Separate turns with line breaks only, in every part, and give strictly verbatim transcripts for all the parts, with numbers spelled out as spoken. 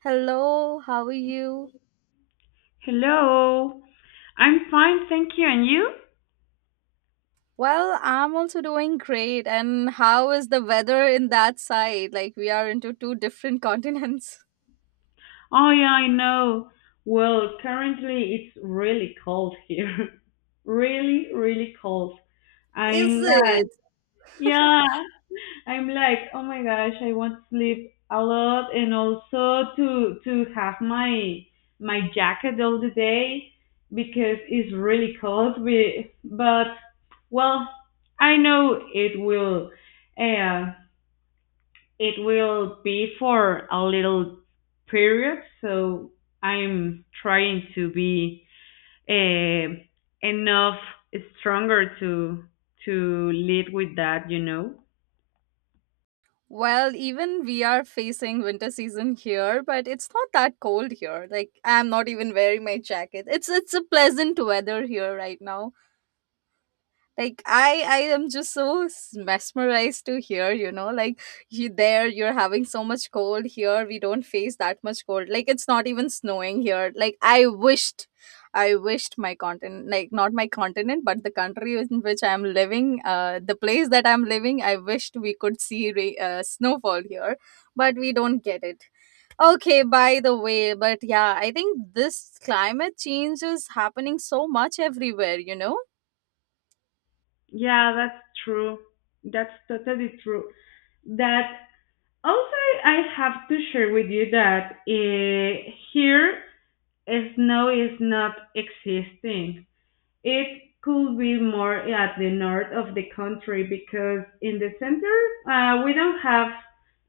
Hello, how are you?
Hello. I'm fine, thank you. And you?
Well, I'm also doing great. And how is the weather in that side? Like, we are into two different continents.
Oh, yeah, I know. Well, currently it's really cold here. Really, really cold.
Is
I'm like,
it?
yeah, I'm like, oh my gosh, I want to sleep a lot and also to to have my my jacket all the day because it's really cold. We, but well, I know it will. Uh, It will be for a little period, so I'm trying to be uh, enough stronger to to lead with that, you know.
Well, even we are facing winter season here, but it's not that cold here. Like, I'm not even wearing my jacket. It's it's a pleasant weather here right now. Like, i i am just so s- mesmerized to here, you know. Like, you there, you're having so much cold. Here we don't face that much cold. Like, it's not even snowing here. Like, I wished, I wished my continent, like, not my continent but the country in which I'm living, uh, the place that I'm living, I wished we could see ra- uh, snowfall here, but we don't get it. Okay, by the way, but yeah, I think this climate change is happening so much everywhere, you know?
Yeah, that's true. That's totally true. That also I have to share with you that uh, here, uh, snow is not existing. It could be more at the north of the country because in the center uh, we don't have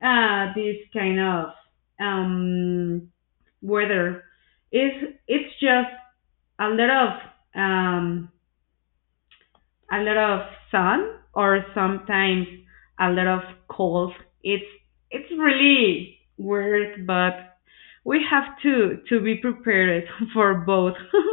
uh, this kind of um, weather. It's it's just a lot of um, a lot of sun, or sometimes a lot of cold. It's it's really weird, but we have to to be prepared for both.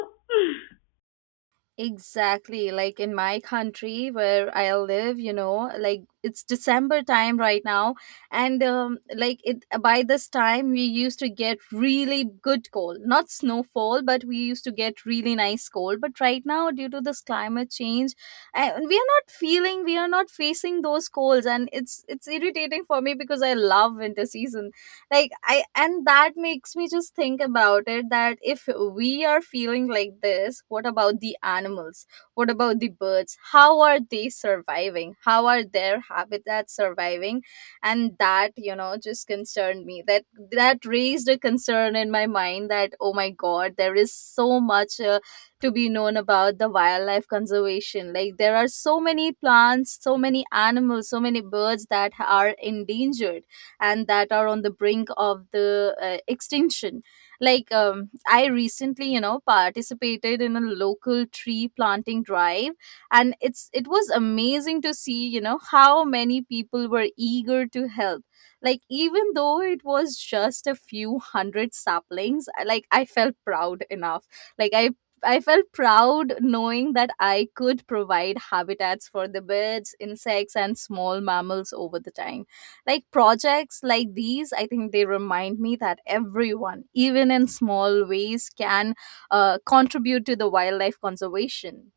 Exactly. Like in my country where I live, you know, like it's December time right now. And um, like it by this time, we used to get really good cold, not snowfall, but we used to get really nice cold. But right now, due to this climate change, and we are not feeling, we are not facing those colds. And it's it's irritating for me because I love winter season. Like I and that makes me just think about it, that if we are feeling like this, what about the animals? What about the birds? How are they surviving? How are their habitats surviving? And that, you know, just concerned me that, that raised a concern in my mind that, oh my god, there is so much uh, to be known about the wildlife conservation. Like, there are so many plants, so many animals, so many birds that are endangered and that are on the brink of the uh, extinction. Like, um, I recently, you know, participated in a local tree planting drive, and it's it was amazing to see, you know, how many people were eager to help. Like, even though it was just a few hundred saplings, I- like I felt proud enough. like i I felt proud knowing that I could provide habitats for the birds, insects, and small mammals over the time. Like projects like these, I think they remind me that everyone, even in small ways, can uh, contribute to the wildlife conservation.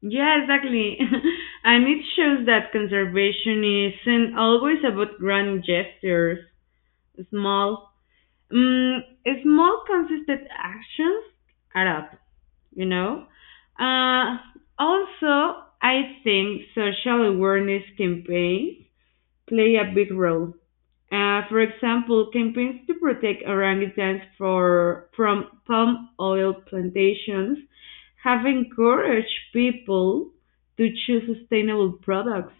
Yeah, exactly. And it shows that conservation isn't always about grand gestures. Small, mm, small consistent actions add up, you know? Uh, Also, I think social awareness campaigns play a big role. Uh, for example, campaigns to protect orangutans for, from palm oil plantations have encouraged people to choose sustainable products.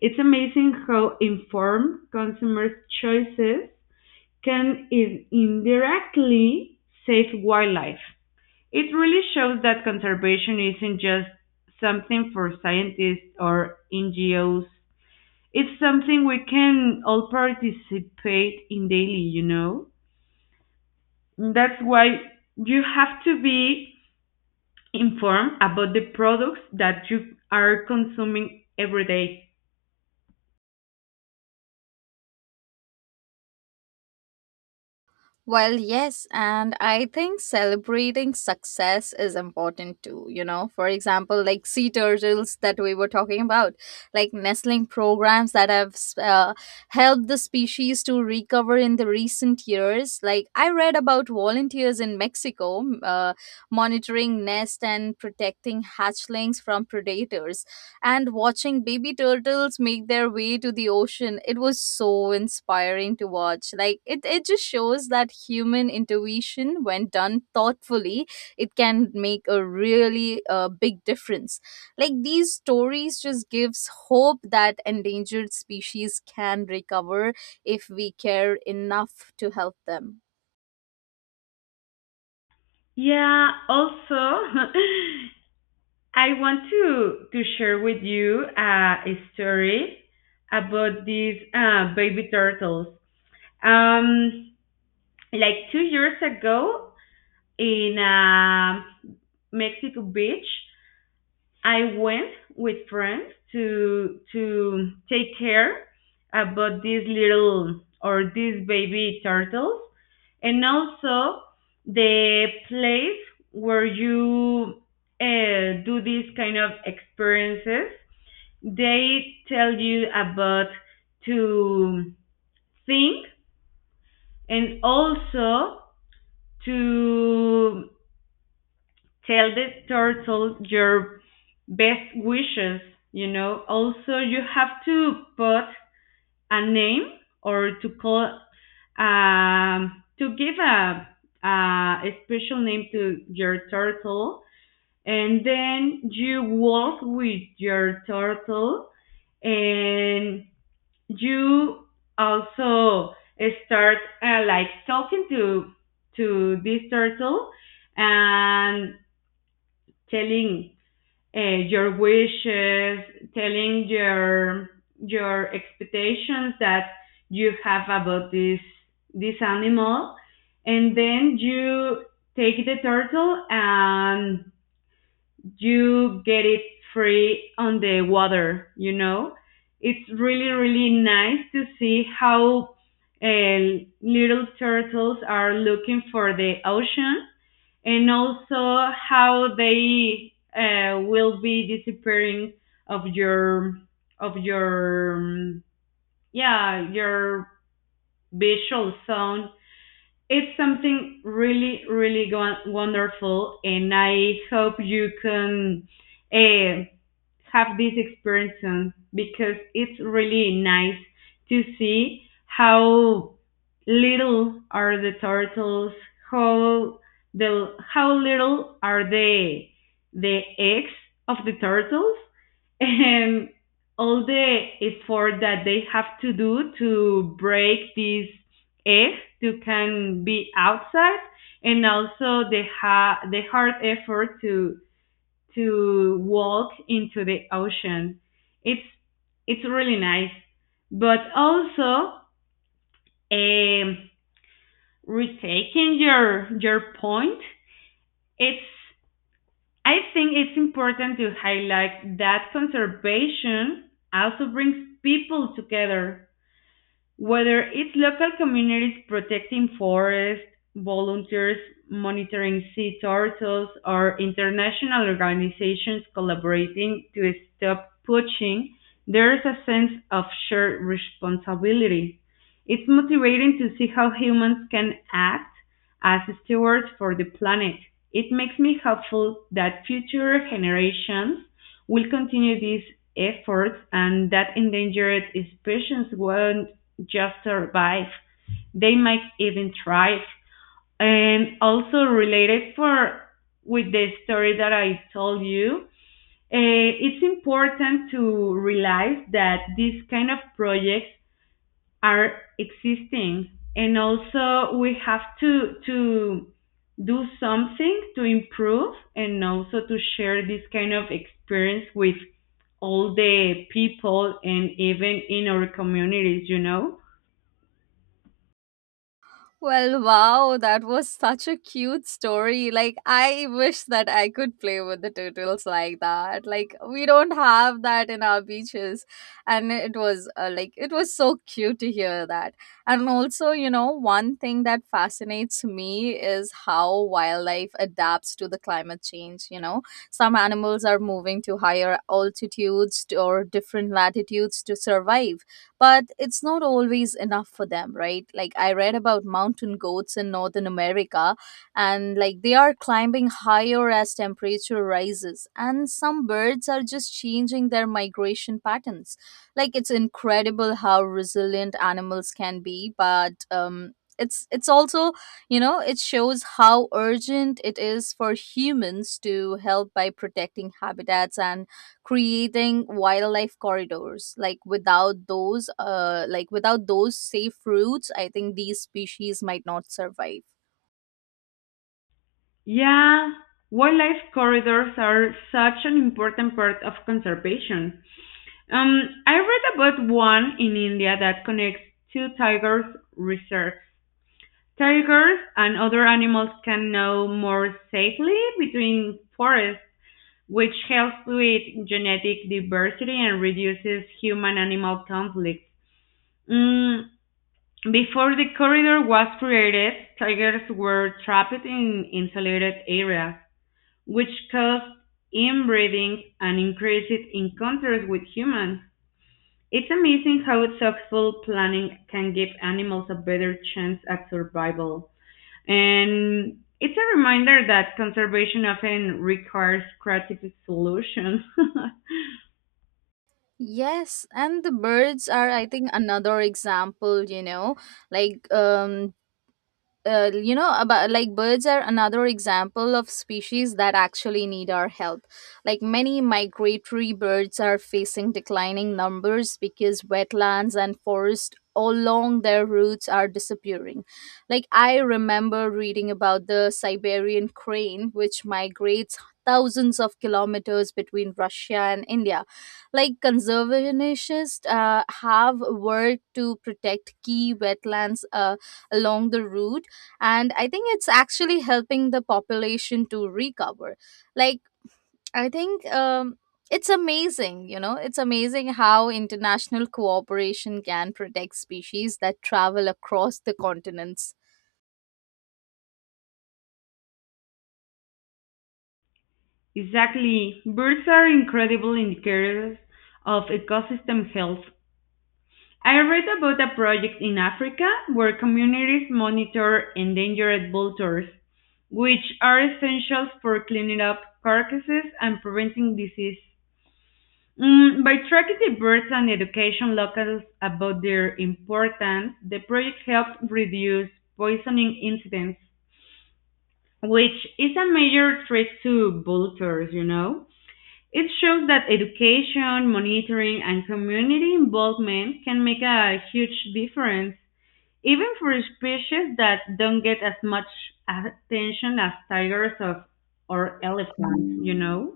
It's amazing how informed consumers' choices can in- indirectly save wildlife. It really shows that conservation isn't just something for scientists or N G Os. It's something we can all participate in daily, you know? That's why you have to be informed about the products that you are consuming every day.
Well, yes, and I think celebrating success is important too. You know, for example, like sea turtles that we were talking about, like nestling programs that have uh, helped the species to recover in the recent years. Like, I read about volunteers in Mexico uh, monitoring nest and protecting hatchlings from predators, and watching baby turtles make their way to the ocean. It was so inspiring to watch. Like it, it just shows that human intuition, when done thoughtfully, it can make a really uh, big difference. Like these stories just gives hope that endangered species can recover if we care enough to help them.
Yeah, also, I want to, to share with you uh, a story about these uh, baby turtles. Um, like two years ago in uh, Mexico Beach, I went with friends to to take care about these little, or these baby turtles. And also, the place where you uh, do these kind of experiences, they tell you about to think, and also to tell the turtle your best wishes, you know. Also, you have to put a name, or to call, um to give a uh, a special name to your turtle, and then you walk with your turtle, and you also start uh, like talking to to this turtle, and telling uh, your wishes, telling your your expectations that you have about this this animal, and then you take the turtle and you get it free on the water. You know, it's really, really nice to see how uh, little turtles are looking for the ocean, and also how they uh, will be disappearing of your of your um, yeah your visual zone. It's something really, really wonderful, and I hope you can uh, have this experience soon, because it's really nice to see how little are the turtles, how the how little are they? The eggs of the turtles and all the effort that they have to do to break these eggs to can be outside, and also the ha- the hard effort to to walk into the ocean. It's it's really nice, but also, um, retaking your your point, it's I think it's important to highlight that conservation also brings people together, whether it's local communities protecting forests, volunteers monitoring sea turtles, or international organizations collaborating to stop poaching, there's a sense of shared responsibility. It's motivating to see how humans can act as stewards for the planet. It makes me hopeful that future generations will continue these efforts, and that endangered species won't just survive, they might even thrive. And also, related for with the story that I told you, uh, it's important to realize that these kind of projects are existing, and also we have to to do something to improve, and also to share this kind of experience with all the people, and even in our communities, you know.
Well, wow, that was such a cute story. Like, I wish that I could play with the turtles like that. Like, we don't have that in our beaches. And it was uh, like, it was so cute to hear that. And also, you know, one thing that fascinates me is how wildlife adapts to the climate change. You know, some animals are moving to higher altitudes to- or different latitudes to survive, but it's not always enough for them, right? Like I read about mountain goats in Northern America, and like they are climbing higher as temperature rises, and some birds are just changing their migration patterns. Like it's incredible how resilient animals can be, but um it's it's also, you know, it shows how urgent it is for humans to help by protecting habitats and creating wildlife corridors. Like without those uh like without those safe routes, I think these species might not survive.
Yeah, wildlife corridors are such an important part of conservation. um, I read about one in India that connects two tigers reserves. Tigers and other animals can move more safely between forests, which helps with genetic diversity and reduces human-animal conflicts. Mm, Before the corridor was created, tigers were trapped in insulated areas, which caused inbreeding and increased encounters with humans. It's amazing how thoughtful planning can give animals a better chance at survival. And it's a reminder that conservation often requires creative solutions.
Yes, and the birds are, I think, another example, you know. like um uh, you know about, like, birds are another example of species that actually need our help. Like many migratory birds are facing declining numbers because wetlands and forests along their routes are disappearing. Like I remember reading about the Siberian crane, which migrates thousands of kilometers between Russia and India. Like conservationists uh, have worked to protect key wetlands uh, along the route, and I think it's actually helping the population to recover. Like I think um, It's amazing, you know, it's amazing how international cooperation can protect species that travel across the continents.
Exactly. Birds are incredible indicators of ecosystem health. I read about a project in Africa where communities monitor endangered vultures, which are essential for cleaning up carcasses and preventing disease. Mm, by tracking the birds and educating locals about their importance, the project helped reduce poisoning incidents, which is a major threat to vultures, you know. It shows that education, monitoring, and community involvement can make a huge difference, even for species that don't get as much attention as tigers of, or elephants, you know.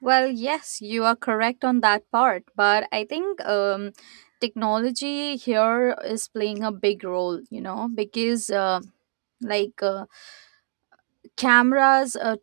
Well, yes, you are correct on that part, but I think, um, technology here is playing a big role, you know, because uh, like uh, cameras, uh,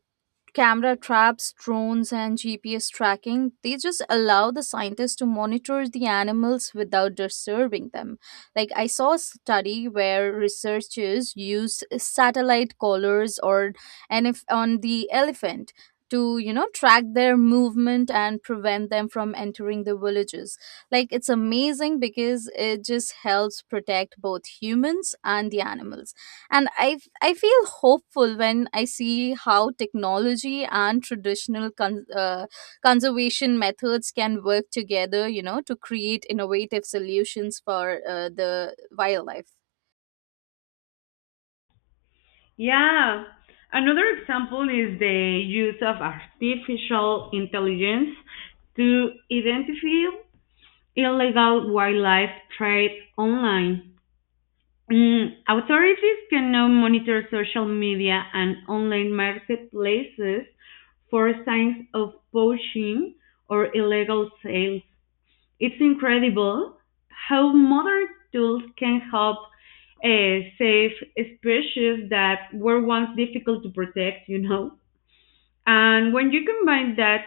camera traps, drones, and G P S tracking, they just allow the scientists to monitor the animals without disturbing them. Like, I saw a study where researchers used satellite collars or and if on the elephant to, you know, track their movement and prevent them from entering the villages. Like it's amazing because it just helps protect both humans and the animals. And i f- I feel hopeful when I see how technology and traditional con- uh, conservation methods can work together, you know, to create innovative solutions for uh, the wildlife.
Yeah. Another example is the use of artificial intelligence to identify illegal wildlife trade online. Mm, authorities can now monitor social media and online marketplaces for signs of poaching or illegal sales. It's incredible how modern tools can help uh, save species that were once difficult to protect, you know. And when you combine that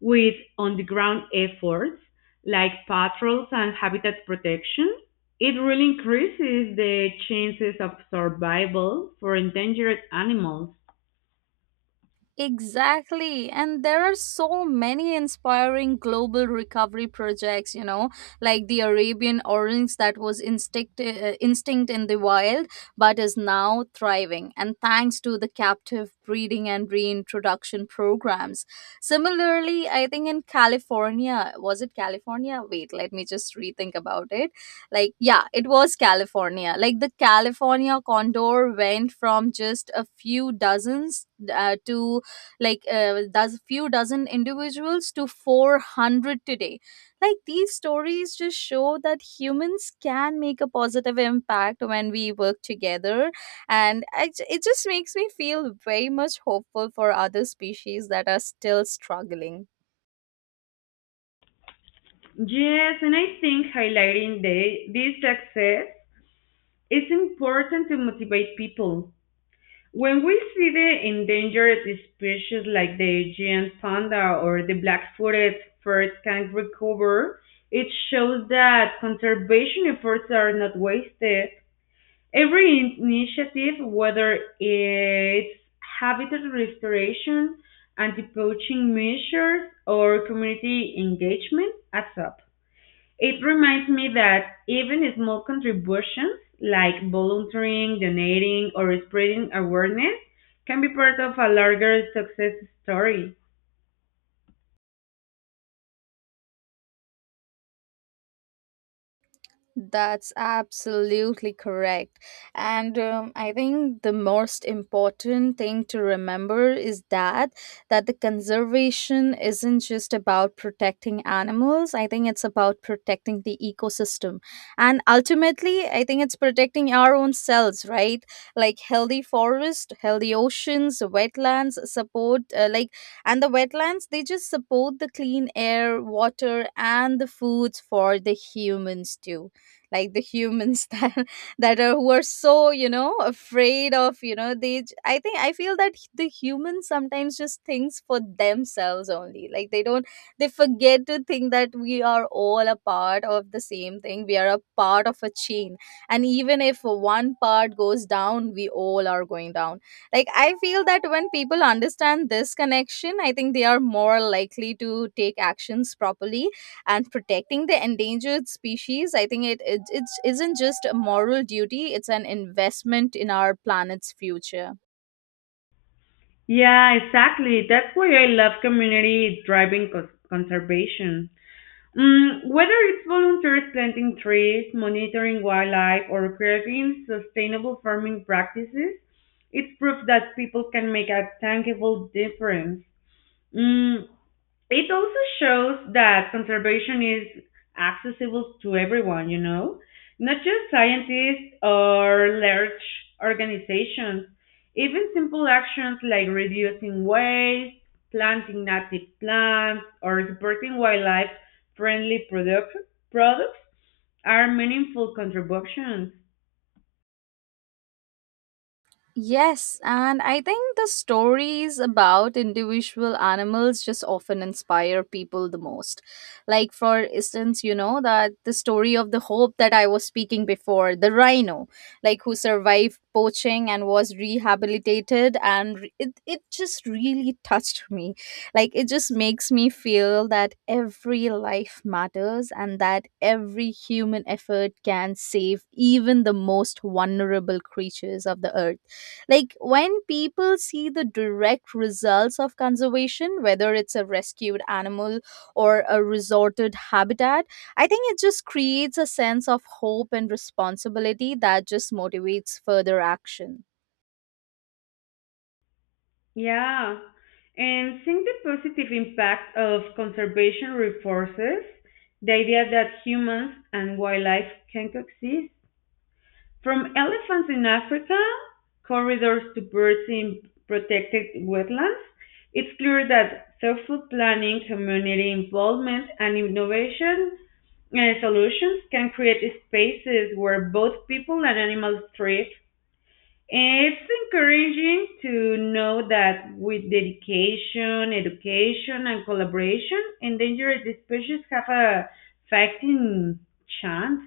with on the ground efforts like patrols and habitat protection, it really increases the chances of survival for endangered animals.
Exactly. And there are so many inspiring global recovery projects, you know, like the Arabian orange that was instinct, uh, instinct in the wild, but is now thriving, and thanks to the captive breeding and reintroduction programs. Similarly, I think in California, was it California? Wait, let me just rethink about it. Like, yeah, it was California. Like the California condor went from just a few dozens uh, to like uh, does few dozen individuals to four hundred today. Like these stories just show that humans can make a positive impact when we work together, and I, j- it just makes me feel very much hopeful for other species that are still struggling.
Yes, and I think highlighting the, this success is important to motivate people. When we see the endangered species like the giant panda or the black-footed furred kangaroo, it shows that conservation efforts are not wasted. Every initiative, whether it's habitat restoration, anti-poaching measures, or community engagement, adds up. It reminds me that even small contributions like volunteering, donating, or spreading awareness can be part of a larger success story.
That's absolutely correct. And um, I think the most important thing to remember is that, that the conservation isn't just about protecting animals. I think it's about protecting the ecosystem. And ultimately, I think it's protecting our own selves, right? Like healthy forest, healthy oceans, wetlands support uh, like and the wetlands, they just support the clean air, water, and the foods for the humans too. Like the humans that, that are who are so, you know, afraid of, you know, they j- I think I feel that the humans sometimes just thinks for themselves only. Like they don't, they forget to think that we are all a part of the same thing. We are a part of a chain, and even if one part goes down, we all are going down. Like I feel that when people understand this connection, I think they are more likely to take actions properly. And protecting the endangered species, I think it, it it isn't just a moral duty, it's an investment in our planet's future.
Yeah, exactly. That's why I love community driving cons- conservation. Mm, whether it's volunteers planting trees, monitoring wildlife, or creating sustainable farming practices, it's proof that people can make a tangible difference. Mm, It also shows that conservation is accessible to everyone, you know, not just scientists or large organizations. Even simple actions like reducing waste, planting native plants, or supporting wildlife friendly product, products are meaningful contributions.
Yes, and I think the stories about individual animals just often inspire people the most. Like, for instance, you know, that the story of the hope that I was speaking before, the rhino, like who survived poaching and was rehabilitated, and re- it, it just really touched me. Like, it just makes me feel that every life matters and that every human effort can save even the most vulnerable creatures of the earth. Like when people see the direct results of conservation, whether it's a rescued animal or a resorted habitat, I think it just creates a sense of hope and responsibility that just motivates further action.
Yeah, and seeing the positive impact of conservation reinforces the idea that humans and wildlife can coexist. From elephants in Africa, corridors to birds in protected wetlands, it's clear that thoughtful planning, community involvement, and innovation uh, solutions can create spaces where both people and animals thrive. It's encouraging to know that with dedication, education, and collaboration, endangered species have a fighting chance.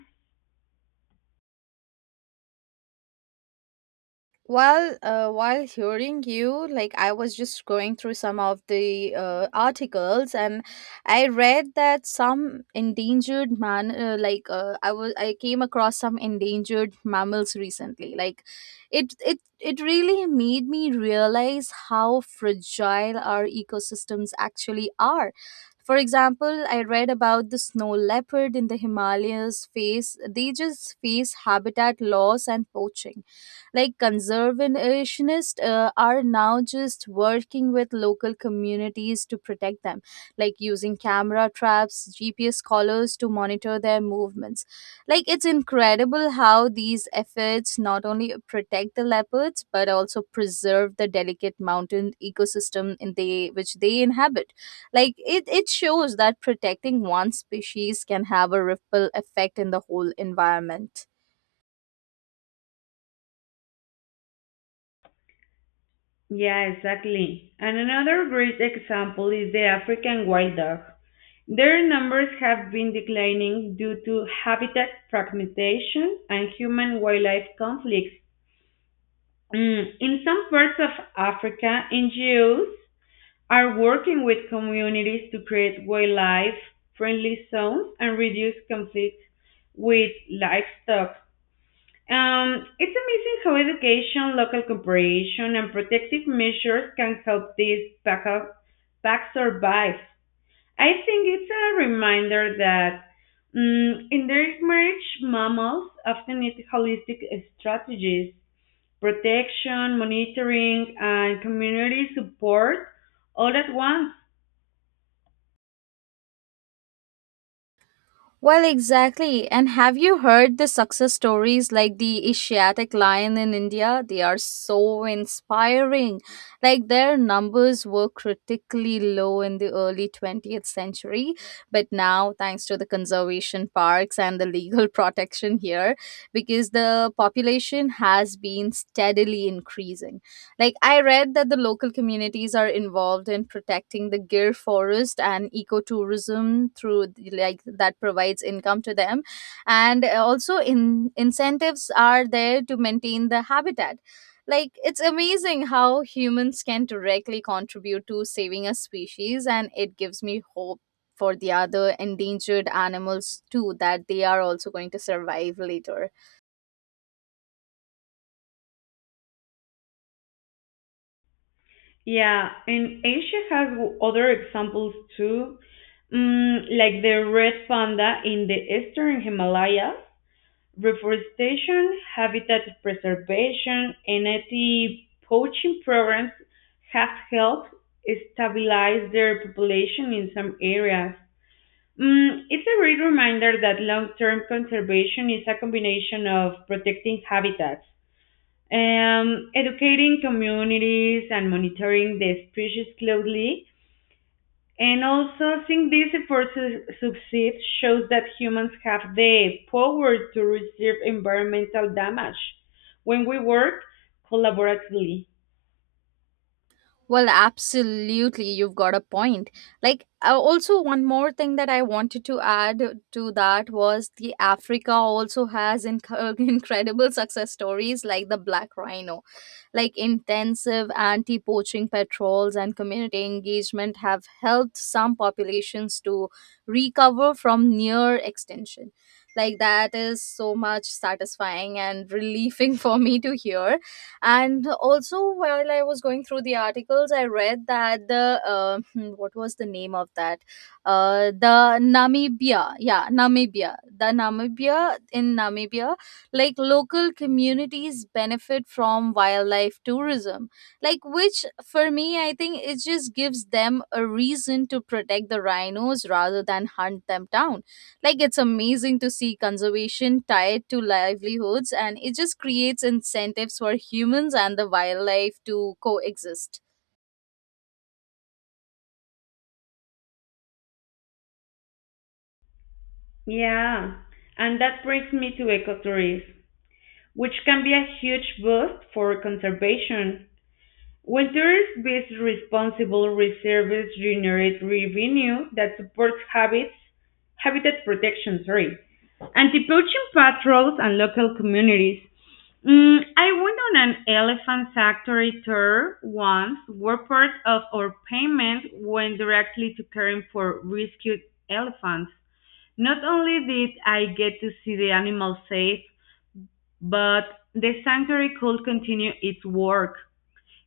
Well, uh, while hearing you, like I was just going through some of the uh, articles, and I read that some endangered man, uh, like uh, I was, I came across some endangered mammals recently. Like, it it it really made me realize how fragile our ecosystems actually are. For example, I read about the snow leopard in the Himalayas face. They just face habitat loss and poaching. Like conservationists uh, are now just working with local communities to protect them, like using camera traps, G P S collars to monitor their movements. Like it's incredible how these efforts not only protect the leopards but also preserve the delicate mountain ecosystem in they which they inhabit. Like it, it shows that protecting one species can have a ripple effect in the whole environment.
Yeah, exactly. And another great example is the African wild dog. Their numbers have been declining due to habitat fragmentation and human wildlife conflicts. Mm, In some parts of Africa, N G Os are working with communities to create wildlife friendly zones and reduce conflicts with livestock. Um, it's amazing how education, local cooperation, and protective measures can help these packs survive. I think it's a reminder that mm, endangered mammals often need holistic strategies, protection, monitoring, and community support all at once.
Well, exactly. And have you heard the success stories like the Asiatic lion in India? They are so inspiring. Like their numbers were critically low in the early twentieth century, but now, thanks to the conservation parks and the legal protection here, because the population has been steadily increasing. Like, I read that the local communities are involved in protecting the Gir forest and ecotourism through, like, that provides income to them. And also, in, incentives are there to maintain the habitat. Like, it's amazing how humans can directly contribute to saving a species, and it gives me hope for the other endangered animals too that they are also going to survive later.
Yeah, and Asia has w- other examples too, mm, like the red panda in the eastern Himalayas. Reforestation, habitat preservation, and anti poaching programs have helped stabilize their population in some areas. Mm, it's a great reminder that long term conservation is a combination of protecting habitats, um, educating communities, and monitoring the species closely. And also, seeing these efforts su- succeed shows that humans have the power to reduce environmental damage when we work collaboratively.
Well, absolutely, you've got a point. Like, uh, also, one more thing that I wanted to add to that was the Africa also has inc- incredible success stories like the Black Rhino. Like, intensive anti poaching patrols and community engagement have helped some populations to recover from near extinction. Like, that is so much satisfying and relieving for me to hear. And also, while I was going through the articles, I read that the uh, hmm, what was the name of that? Uh, the Namibia, yeah, Namibia. The Namibia in Namibia, like local communities benefit from wildlife tourism, like which for me, I think it just gives them a reason to protect the rhinos rather than hunt them down. Like it's amazing to see conservation tied to livelihoods, and it just creates incentives for humans and the wildlife to coexist.
Yeah, and that brings me to ecotourism, which can be a huge boost for conservation. When tourist-based responsible reserves generate revenue that supports habits, habitat protection, sorry, anti-poaching patrols, and local communities. Mm, I went on an elephant sanctuary tour once where part of our payment went directly to caring for rescued elephants. Not only did I get to see the animals safe, but the sanctuary could continue its work.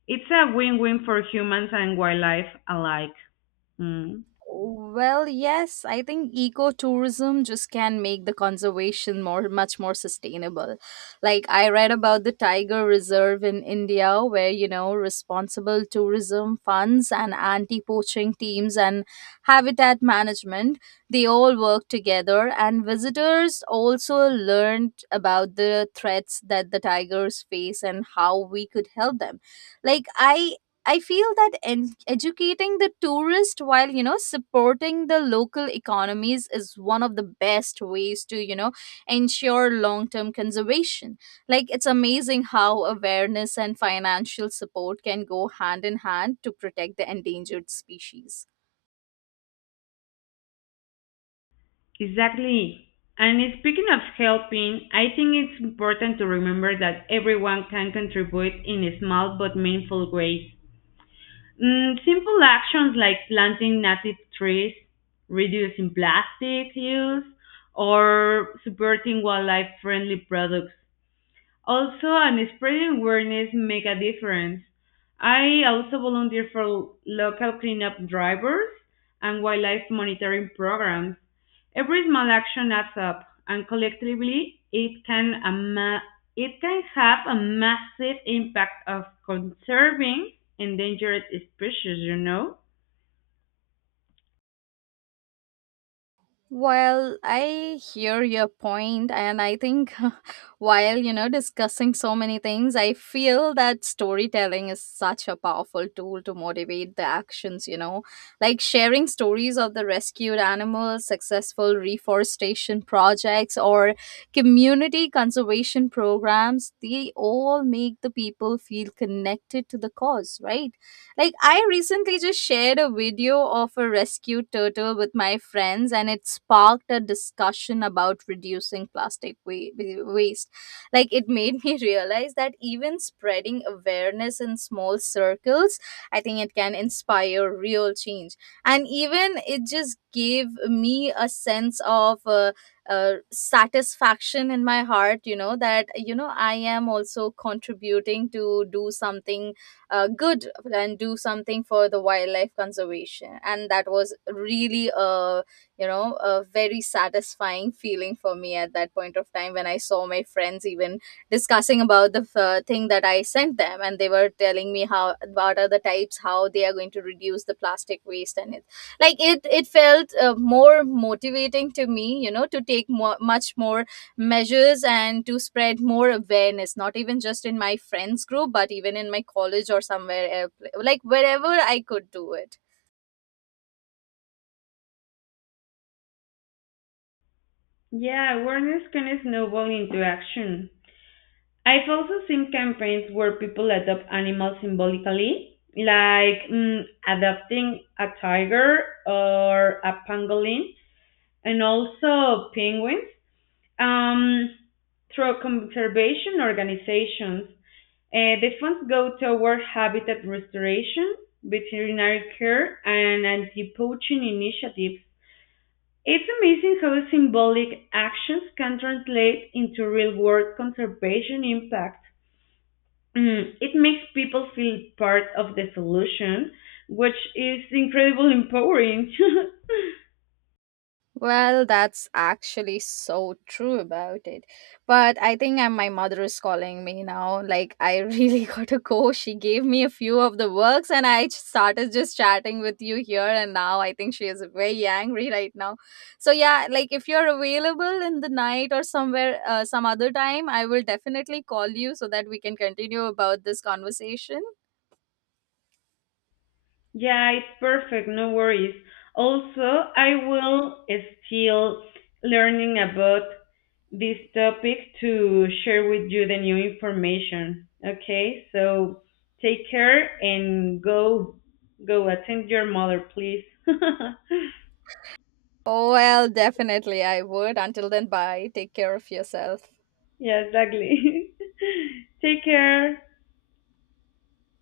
It's a win-win for humans and wildlife alike. Mm,
Well, yes, I think ecotourism just can make the conservation more much more sustainable. Like I read about the tiger reserve in India where, you know, responsible tourism funds and anti-poaching teams and habitat management, they all work together, and visitors also learned about the threats that the tigers face and how we could help them. like i I feel that en- educating the tourist while you know supporting the local economies is one of the best ways to you know ensure long-term conservation. Like it's amazing how awareness and financial support can go hand in hand to protect the endangered species.
exactly. And speaking of helping, I think it's important to remember that everyone can contribute in small but meaningful ways. Mm, simple actions like planting native trees, reducing plastic use, or supporting wildlife friendly products. Also, and spreading awareness make a difference. I also volunteer for local cleanup drivers and wildlife monitoring programs. Every small action adds up, and collectively, it can a ma- it can have a massive impact of conserving endangered species, you know?
Well, I hear your point, and I think while you know discussing so many things, I feel that storytelling is such a powerful tool to motivate the actions. You know, like sharing stories of the rescued animals, successful reforestation projects, or community conservation programs, they all make the people feel connected to the cause, right? Like, I recently just shared a video of a rescued turtle with my friends, and it sparked a discussion about reducing plastic wa- wa- waste. Like, it made me realize that even spreading awareness in small circles, I think it can inspire real change. And even it just gave me a sense of uh, uh, satisfaction in my heart, you know, that, you know, I am also contributing to do something uh, good and do something for the wildlife conservation, and that was really a you know a very satisfying feeling for me at that point of time when I saw my friends even discussing about the uh, thing that I sent them, and they were telling me how what are the types how they are going to reduce the plastic waste. And it like it it felt uh, more motivating to me you know to take more, much more measures and to spread more awareness not even just in my friends group but even in my college or somewhere else, like wherever I could do it.
Yeah, awareness can snowball into action. I've also seen campaigns where people adopt animals symbolically, like, mm, adopting a tiger or a pangolin, and also penguins, um, through conservation organizations. Uh, the funds go toward habitat restoration, veterinary care, and anti-poaching initiatives. It's amazing how symbolic actions can translate into real-world conservation impact. Mm, it makes people feel part of the solution, which is incredibly empowering.
Well, that's actually so true about it. But I think I my mother is calling me now. Like, I really gotta go. She gave me a few of the works, and I just started just chatting with you here. And now I think she is very angry right now. So, yeah, like if you're available in the night or somewhere, uh, some other time, I will definitely call you so that we can continue about this conversation.
Yeah, it's perfect, no worries. Also, I will still learning about this topic to share with you the new information. Okay, so take care and go go attend your mother, please.
Oh, well, definitely I would. Until then, bye. Take care of yourself.
Yeah, exactly. Take care.